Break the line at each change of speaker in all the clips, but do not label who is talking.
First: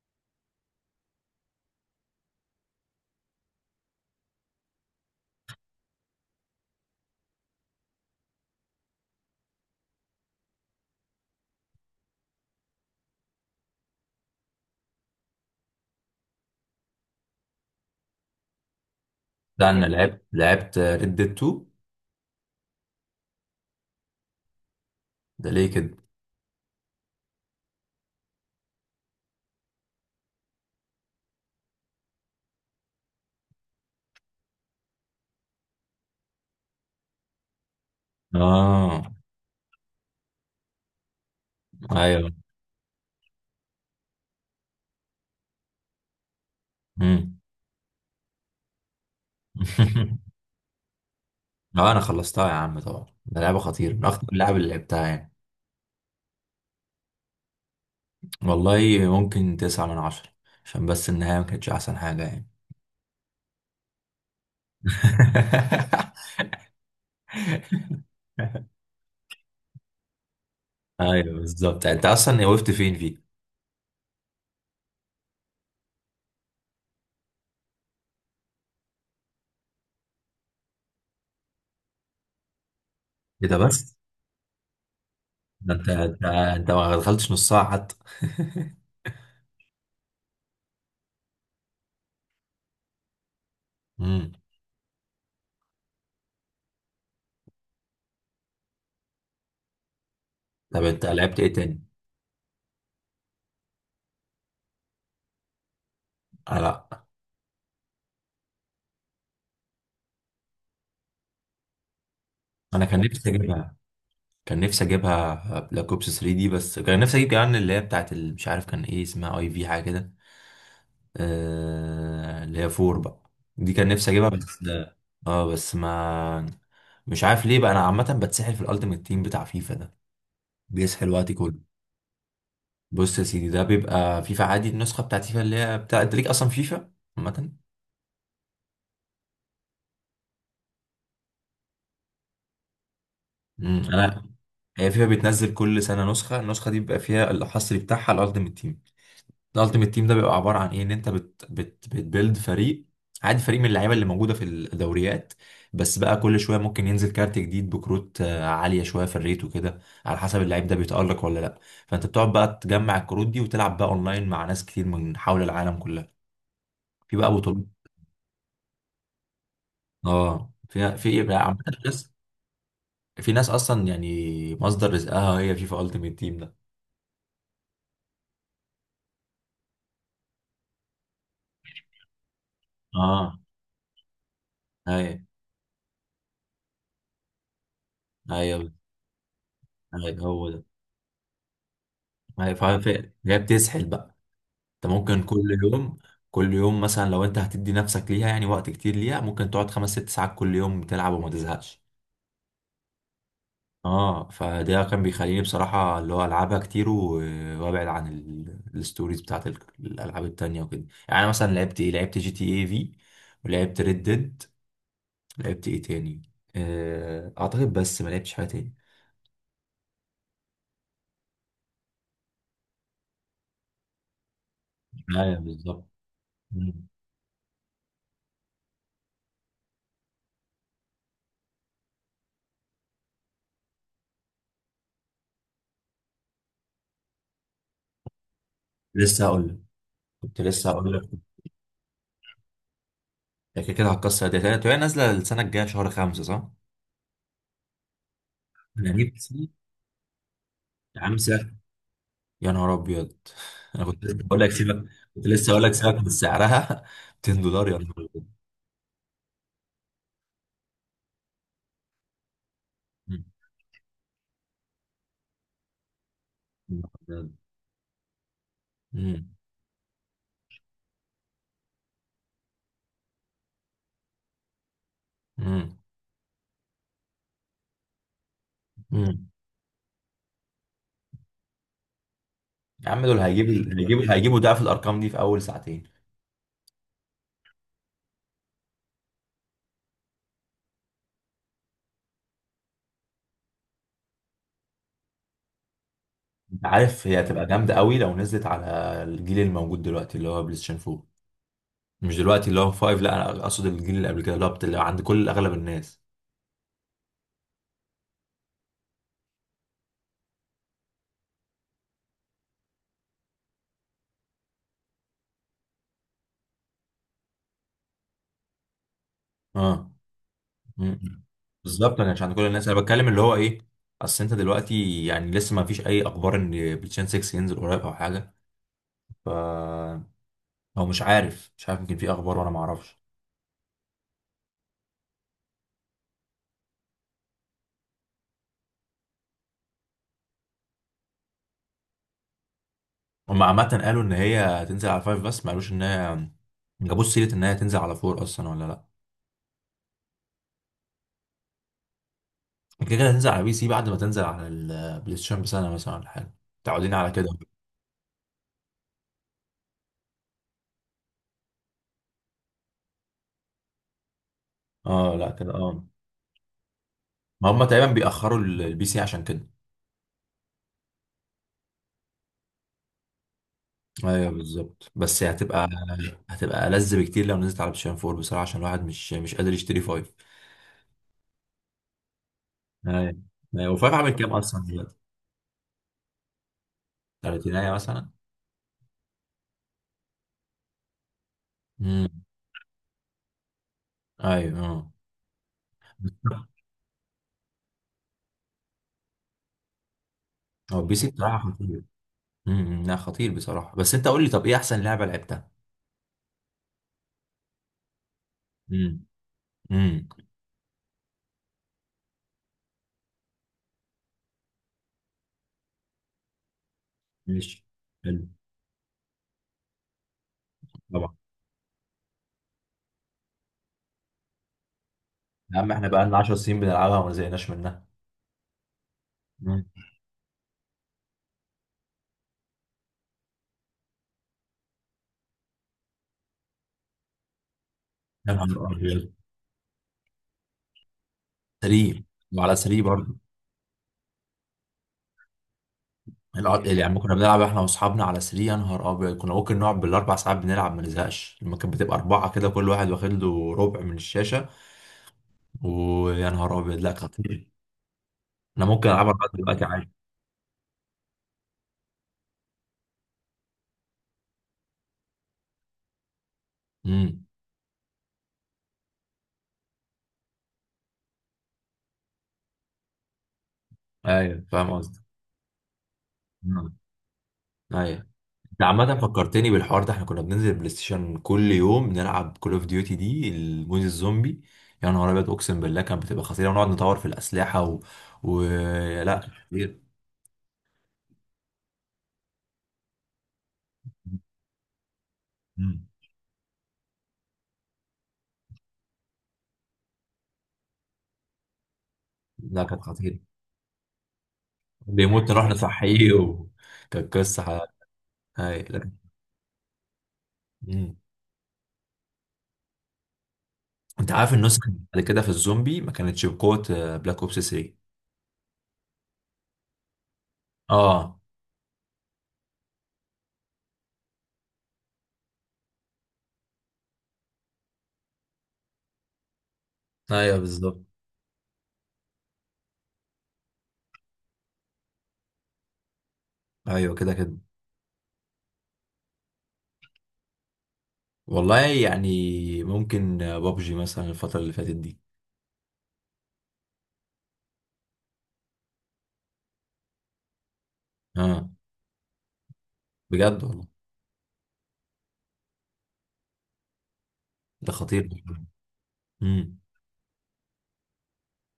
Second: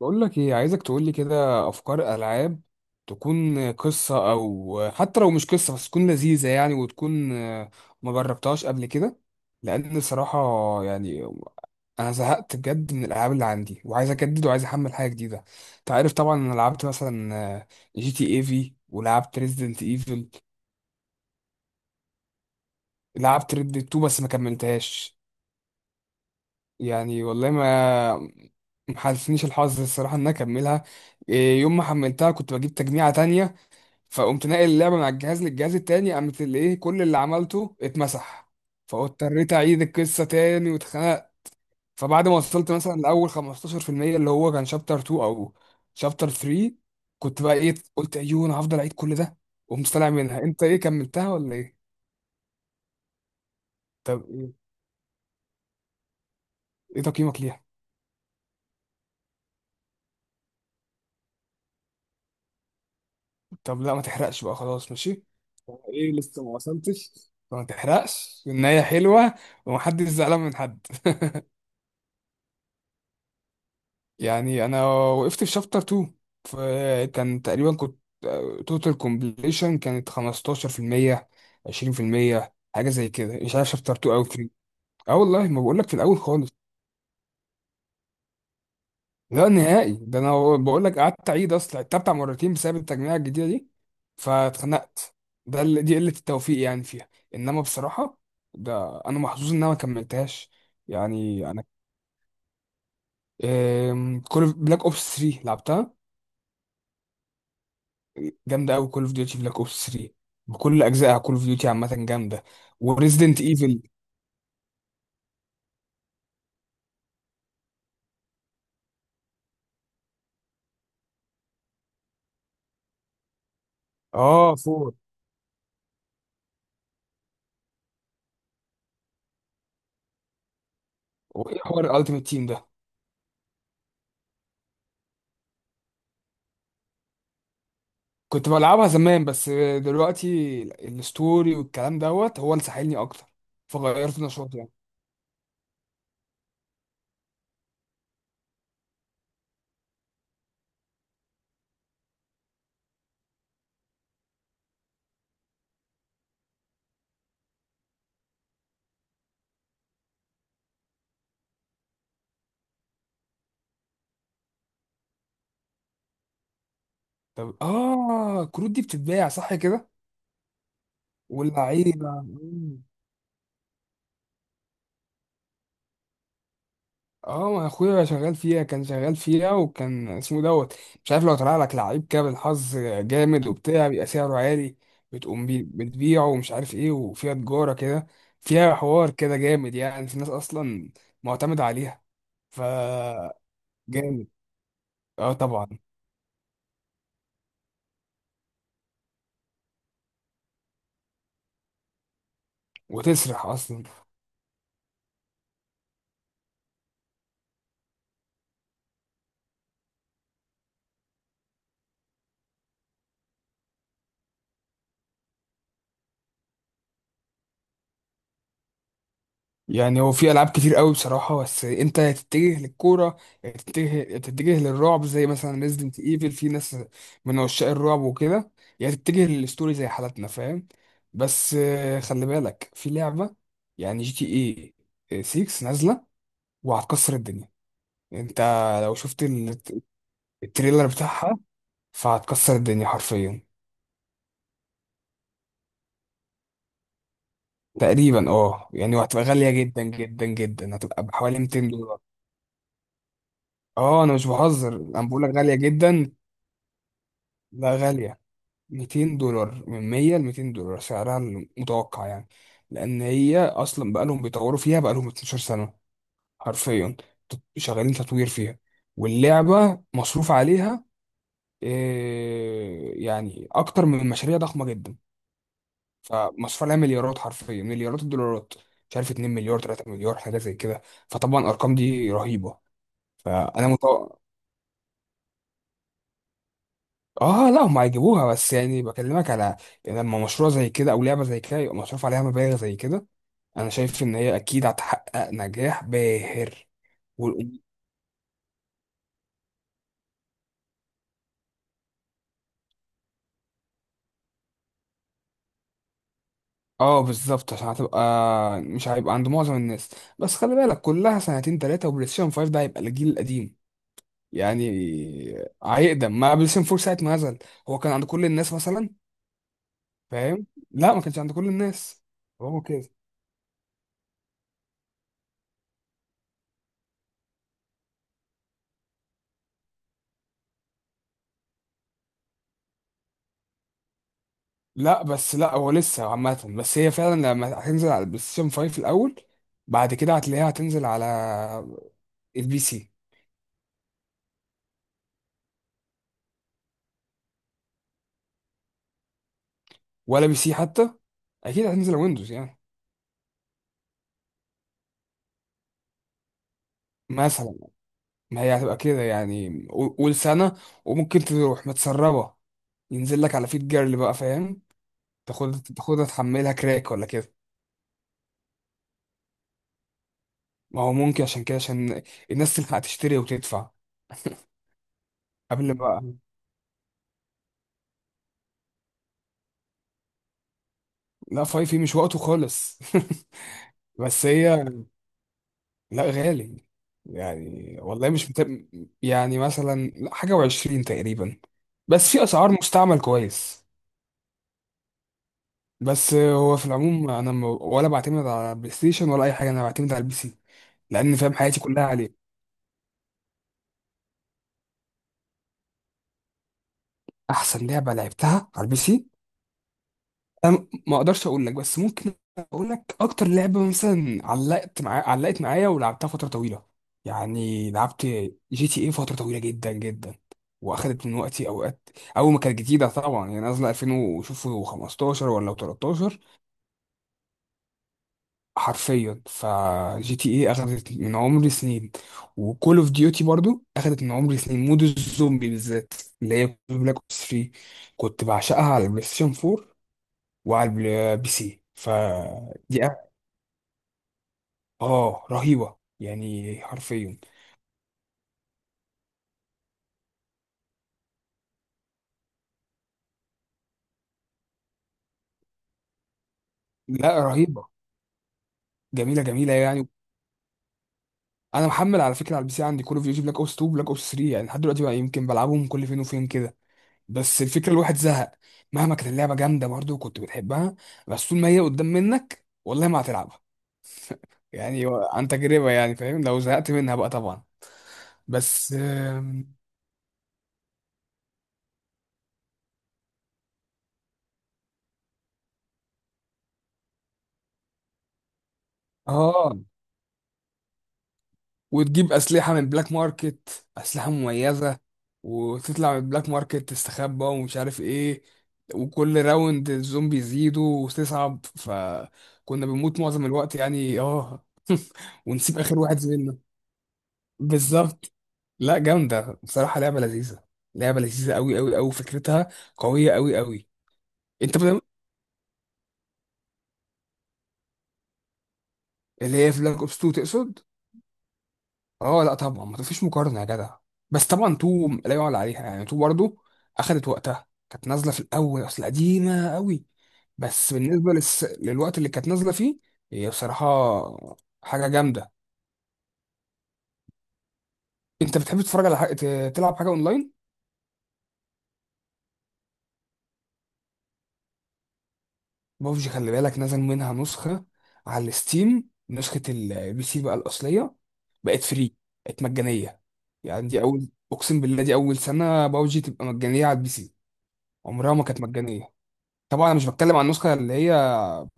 بقول لك ايه، عايزك تقول لي كده افكار العاب تكون قصه، او حتى لو مش قصه بس تكون لذيذه وتكون ما جربتهاش قبل كده. لان صراحه، يعني انا زهقت بجد من الالعاب اللي عندي وعايز اجدد وعايز احمل حاجه جديده. انت عارف طبعا انا لعبت مثلا جي تي اي في ولعبت
ده
ريزيدنت
انا لعبت
ايفل.
لعبت ريد ديد 2.
لعبت ريد 2 بس ما كملتهاش.
ده ليه كده؟
والله ما محالفنيش الحظ الصراحه ان انا اكملها. يوم ما حملتها كنت بجيب تجميعة تانية، فقمت ناقل اللعبه من على الجهاز للجهاز التاني، قامت اللي ايه، كل اللي عملته اتمسح.
اه.
فاضطريت اعيد القصه تاني واتخنقت. فبعد
ايوه.
ما وصلت مثلا لاول 15%، اللي هو كان شابتر 2 او شابتر 3،
امم.
كنت بقى ايه، قلت ايوه انا هفضل اعيد كل ده؟ وقمت طالع منها. انت ايه، كملتها ولا ايه؟
اه، انا خلصتها يا عم، طبعا ده لعبه خطيره، من اخطر
طب ايه،
اللعب اللي لعبتها يعني.
ايه تقييمك ليها؟
والله ممكن تسعة من عشرة، عشان بس النهايه ما كانتش احسن حاجه يعني.
طب لا ما تحرقش بقى، خلاص ماشي. طب ايه، لسه ما وصلتش، ما تحرقش النهايه حلوه ومحدش زعلان من حد.
ايوه، بالظبط. انت اصلا وقفت فين فيه؟
انا وقفت في شابتر 2، فكان تقريبا كنت توتال كومبليشن كانت 15% 20%، حاجه زي كده،
ايه
مش
ده
عارف شابتر
بس؟
2 او 3. اه والله، ما
ده
بقول
انت
لك، في الاول
انت
خالص.
انت ما دخلتش نص ساعه حتى.
لا نهائي، ده انا بقول لك قعدت اعيد، اصلا عدتها بتاع مرتين بسبب التجميع الجديده دي.
امم
فاتخنقت. ده اللي دي قله التوفيق فيها، انما بصراحه، ده انا محظوظ ان انا ما كملتهاش.
طب انت لعبت ايه
انا
تاني؟
كل بلاك اوبس 3 لعبتها،
آه لا.
جامده قوي. كول اوف ديوتي بلاك اوبس 3 بكل اجزائها، كول اوف ديوتي عامه جامده.
انا كان نفسي
وريزيدنت
اجيبها،
ايفل.
كان نفسي اجيبها بلاك اوبس 3 دي، بس كان نفسي اجيب كمان اللي هي بتاعت مش عارف كان ايه اسمها، اي في حاجه كده. اللي هي 4 بقى، دي كان نفسي اجيبها
اه
بس.
4.
اه بس ما... مش عارف ليه بقى، انا عامه بتسحل في الالتيميت تيم بتاع فيفا ده، بيسحل وقتي
وايه
كله.
حوار الالتيميت تيم ده؟
بص يا سيدي، ده بيبقى فيفا عادي، النسخه بتاعت فيفا اللي هي بتاع انت ليك اصلا فيفا عامه.
كنت بلعبها زمان، بس دلوقتي الستوري والكلام دوت هو اللي ساحلني اكتر. فغيرت
انا،
نشاطي
هي فيفا بتنزل كل سنه نسخه، النسخه دي بيبقى فيها الحصري بتاعها الالتيميت تيم. الالتيميت تيم ده بيبقى عباره عن ايه؟ ان انت بت بت بتبيلد فريق، عادي فريق من اللعيبه اللي موجوده في الدوريات، بس بقى كل شويه ممكن ينزل كارت جديد، بكروت عاليه شويه في الريت وكده، على حسب اللعيب ده بيتالق ولا لا. فانت بتقعد بقى تجمع الكروت دي، وتلعب بقى اونلاين مع ناس كتير من حول العالم كلها، في بقى
طب
بطولات.
اه، كروت دي بتتباع صح كده؟
اه، في ايه بقى عامه. ناس،
واللعيبه.
في ناس اصلا يعني مصدر رزقها هي فيفا التيميت تيم ده.
اه، ما اخويا شغال فيها، كان شغال فيها، وكان اسمه دوت، مش عارف، لو طلع لك لعيب كده بالحظ
اه،
جامد وبتاع، بيبقى سعره عالي.
ايوه،
بتبيعه ومش عارف ايه، وفيها تجارة كده.
ايوه،
فيها حوار كده جامد، في
ايوه،
ناس
هو ده،
اصلا معتمدة عليها.
ايوه.
ف
فهي بتسحل بقى.
جامد.
انت ممكن
اه
كل
طبعا.
يوم، كل يوم مثلا لو انت هتدي نفسك ليها يعني وقت كتير ليها، ممكن تقعد خمس ست ساعات كل يوم بتلعب وما تزهقش.
وتسرح اصلا.
اه، فده كان بيخليني بصراحة اللي هو العبها كتير وابعد عن الستوريز بتاعت الالعاب التانية وكده، يعني أنا مثلا لعبت جي تي اي في، ولعبت ريد ديد، لعبت ايه تاني؟ اعتقد بس ما لعبتش حاجة تاني.
هو في العاب كتير قوي بصراحه، بس انت يا تتجه للكوره، يا تتجه للرعب زي
ايوه،
مثلا
بالظبط.
ريزدنت ايفل، في ناس
مم.
من عشاق الرعب وكده، يا تتجه للستوري زي حالتنا، فاهم. بس خلي بالك، في لعبه جي تي اي 6 نازله، وهتكسر الدنيا. انت لو شفت
لسه هقول لك، كنت لسه
التريلر
هقول لك.
بتاعها، فهتكسر الدنيا حرفيا.
هي كده كده هتكسر الداتا، وهي نازلة السنة الجاية شهر خمسة، صح؟
تقريبا اه،
انا
وهتبقى
نفسي،
غاليه جدا جدا جدا،
يا
هتبقى
عم،
بحوالي 200 دولار.
يا نهار ابيض! انا كنت
اه انا
لسه
مش
بقول لك بجد
بهزر،
سيبك،
انا بقول
كنت
لك
لسه
غاليه
بقول لك سيبك من
جدا.
سعرها، $200،
لا
يا نهار
غالية،
ابيض!
200 دولار، من 100 ل 200 دولار سعرها المتوقع لأن هي أصلا بقالهم بيطوروا فيها، بقالهم 12 سنة حرفيا. شغالين تطوير فيها.
أمم،
واللعبة مصروف عليها، أكتر من مشاريع ضخمة جدا.
أمم،
فمصروف عليها مليارات، حرفيا مليارات الدولارات. مش عارف،
أمم.
2 مليار 3 مليار حاجة زي كده. فطبعا الأرقام دي رهيبة.
يا عم دول هيجيبوا،
فأنا
هيجيبوا
متوقع.
هيجيبوا ضعف الارقام دي في اول ساعتين.
اه لا، هم هيجيبوها، بس بكلمك على، لما مشروع زي كده او لعبه زي كده يبقى مصروف عليها مبالغ زي كده، انا شايف ان هي اكيد هتحقق نجاح
انت
باهر.
عارف هي هتبقى
والأم-
جامده قوي لو نزلت على الجيل الموجود دلوقتي، اللي هو بلاي ستيشن 4، مش دلوقتي اللي هو 5، لا انا اقصد الجيل اللي قبل كده، اللي هو اللي عند كل اغلب الناس.
اه بالظبط، عشان هتبقى، مش هيبقى عند معظم الناس. بس خلي بالك، كلها سنتين ثلاثه وبلاي ستيشن 5 ده هيبقى الجيل القديم. يعني هيقدم ما بلاي ستيشن 4 ساعه ما نزل، هو كان عند كل الناس مثلا،
اه.
فاهم؟ لا ما كانش
أمم.
عند كل
بالظبط،
الناس.
انا مش عند كل
هو
الناس، انا
كده.
بتكلم اللي هو ايه. اصل انت دلوقتي يعني لسه ما فيش اي اخبار ان بلاي ستيشن 6 ينزل قريب او حاجه، ف، هو مش عارف، مش عارف، يمكن في اخبار وانا ما اعرفش.
لا بس، لا هو لسه عامة، بس هي فعلا لما هتنزل على البلاي ستيشن 5 الأول، بعد كده هتلاقيها هتنزل على البي سي.
هم عامه قالوا ان هي هتنزل على فايف، بس ما قالوش ان هي ما جابوش سيره ان هي تنزل على فور اصلا ولا لا.
ولا بي سي حتى، أكيد هتنزل على ويندوز
كده كده هتنزل على بي سي بعد ما تنزل على البلاي ستيشن بسنه مثلا ولا حاجه، متعودين على كده.
مثلا، ما هي هتبقى كده، قول سنة وممكن تروح متسربة، ينزل لك على فيت جيرل بقى، فاهم؟
اه، لا كده، اه.
تاخدها تحملها كراك ولا كده.
ما هم تقريبا بيأخروا البي سي عشان كده.
ما هو ممكن عشان كده، عشان الناس تلحق تشتري وتدفع
ايوه، بالظبط، بس هتبقى
قبل بقى.
هتبقى ألذ بكتير لو نزلت على بلاي ستيشن 4 بصراحه، عشان الواحد مش قادر يشتري فايف.
لا فايف مش وقته خالص.
ايوه، ايوه، وفايف عامل
بس
كام اصلا
هي،
دلوقتي؟
لا غالي.
تلاتينية
والله
مثلا.
مش مثلا لا، حاجة وعشرين تقريبا.
امم.
بس في أسعار مستعمل كويس.
ايوه، اه.
بس هو في العموم، أنا ولا بعتمد على البلاي ستيشن ولا أي حاجة، أنا بعتمد على البي سي.
هو بي سي
لأن، فاهم،
بصراحة
حياتي
خطير.
كلها عليه.
امم، لا، خطير بصراحة، بس انت قول لي، طب ايه احسن لعبة لعبتها؟
أحسن لعبة لعبتها على البي
امم.
سي،
امم.
انا ما اقدرش اقول لك، بس ممكن اقول لك اكتر لعبه مثلا علقت معايا ولعبتها فتره طويله.
ماشي.
لعبت
حلو.
جي تي اي فتره طويله جدا جدا، واخدت
طبعا.
من وقتي اوقات. اول ما كانت جديده طبعا، نازله 2000 وشوفوا، 15 ولا
يا عم احنا بقى لنا
13،
10 سنين بنلعبها وما زهقناش منها.
حرفيا.
مم.
فجي تي اي اخدت من عمري سنين. وكول اوف ديوتي برضو اخدت من عمري سنين، مود الزومبي بالذات، اللي هي بلاك اوبس 3. كنت
يا
بعشقها
نهار
على البلاي
ابيض!
ستيشن 4 وعلى بي سي.
سري. وعلى سري برضه.
اه رهيبه،
يعني كنا
حرفيا.
بنلعب احنا واصحابنا على سري، يا نهار ابيض كنا ممكن نقعد بالاربع ساعات بنلعب ما نزهقش، لما كانت بتبقى اربعة كده كل واحد واخد له ربع من الشاشة. ويا نهار ابيض، لا
لا
خطير.
رهيبه.
انا ممكن العبها
جميله
لغاية
جميله
دلوقتي عادي.
انا محمل على فكره على البي سي عندي كول اوف ديوتي بلاك اوبس 2 بلاك اوبس 3، لحد دلوقتي بقى يمكن بلعبهم كل فين وفين كده.
امم.
بس الفكره، الواحد زهق. مهما كانت اللعبه جامده برضه وكنت بتحبها، بس طول ما هي قدام منك والله ما هتلعبها.
ايوه، فاهم
يعني
قصدي.
عن تجربه، فاهم، لو زهقت
مم.
منها بقى طبعا.
ايوه. ده
بس
عامة فكرتني بالحوار ده، احنا كنا بننزل بلاي ستيشن كل يوم نلعب كول اوف ديوتي، دي المود الزومبي. يا نهار ابيض، اقسم بالله كانت بتبقى خطيرة، ونقعد نطور في الأسلحة و... لا، كانت
اه.
خطيرة.
وتجيب أسلحة من بلاك ماركت، أسلحة مميزة،
مم.
وتطلع من البلاك ماركت تستخبى ومش عارف ايه. وكل راوند الزومبي يزيدوا وتصعب،
لا،
فكنا
كانت
بنموت
خطيرة.
معظم الوقت، اه.
بيموت، نروح
ونسيب آخر واحد
نصحيه،
زميلنا.
و... كانت قصة
بالظبط.
هاي،
لا
لكن.
جامدة بصراحة، لعبة لذيذة.
مم.
أوي أوي أوي. فكرتها قوية أوي أوي.
انت عارف
أنت
النسخة
بدأ...
بعد كده في الزومبي ما كانتش بقوة بلاك اوبس 3.
اللي هي في بلاك أوبس 2 تقصد؟
اه.
اه لا طبعا، ما فيش مقارنه يا جدع. بس طبعا تو لا يعلى عليها. تو برضو اخدت وقتها، كانت نازله في الاول، اصل قديمه قوي.
ايوه،
بس
بالظبط.
بالنسبه للوقت اللي كانت نازله فيه، هي بصراحه حاجه جامده.
ايوه، كده كده.
انت بتحب تتفرج على تلعب حاجه اونلاين؟
والله يعني ممكن بابجي مثلا الفترة اللي فاتت دي.
ببجي خلي بالك، نزل منها نسخه على الستيم، نسخه البي سي بقى الاصليه،
اه،
بقت فري، بقت مجانيه.
بجد والله؟
دي اول، اقسم بالله دي اول سنه ببجي تبقى مجانيه على البي سي،
ده خطير.
عمرها ما كانت مجانيه.
امم.
طبعا انا مش بتكلم عن النسخه اللي هي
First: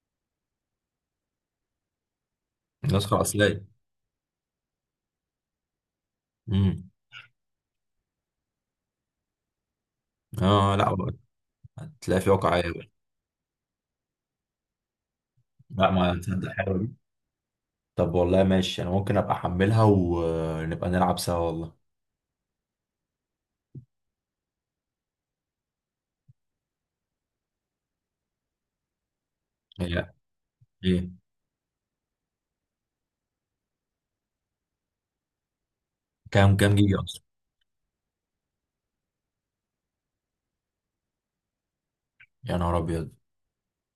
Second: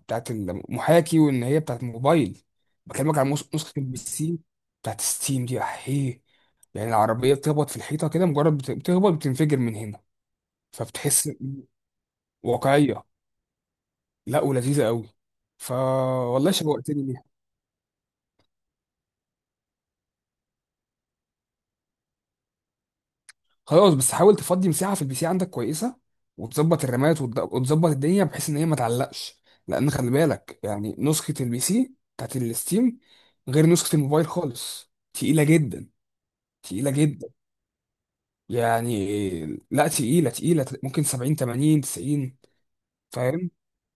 بتاعت المحاكي وان هي بتاعت الموبايل، بكلمك
الاسقر
عن
اصليه.
نسخه البي سي بتاعت ستيم دي احيه.
امم.
العربيه بتخبط في الحيطه كده، مجرد بتخبط بتنفجر من هنا.
اه لا بقى.
فبتحس،
هتلاقي في واقعيه بقى.
واقعيه. لا ولذيذه قوي. فا
لا، ما تصدق،
والله
حلوه دي.
شوقتني ليها.
طب والله ماشي، انا ممكن ابقى احملها ونبقى نلعب سوا والله.
خلاص، بس حاول تفضي مساحه في البي سي عندك كويسه، وتظبط الرامات وتظبط الدنيا بحيث ان هي ما تعلقش. لان
هي،
خلي بالك،
ايه،
نسخه البي سي بتاعت الستيم غير نسخه الموبايل خالص، تقيله جدا.
كام
تقيلة
جيجا اصلا؟
جدا، يعني لا تقيلة، ممكن 70 80 90،
يا نهار ابيض!
فاهم؟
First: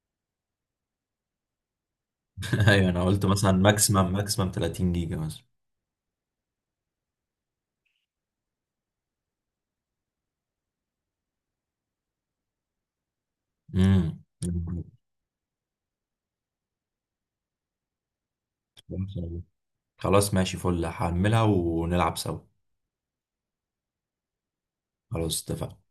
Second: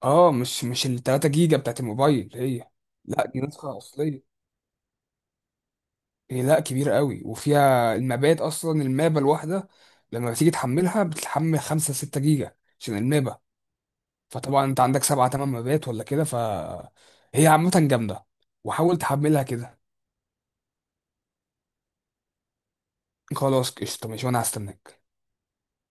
اه مش ال 3 جيجا بتاعت الموبايل هي.
ايوه، انا قلت
لا دي
مثلا
نسخة
ماكسيمم
أصلية
ماكسيمم 30 جيجا مثلا.
هي، لا كبيرة قوي، وفيها المابات، أصلا المابة الواحدة لما بتيجي تحملها بتحمل 5 6 جيجا عشان المابة.
امم.
فطبعا أنت عندك 7 8 مابات ولا كده، فهي عامة جامدة. وحاول تحملها كده.
خلاص ماشي، فل هحملها ونلعب سوا.
خلاص قشطة ماشي، وأنا هستناك.
خلاص، اتفقنا.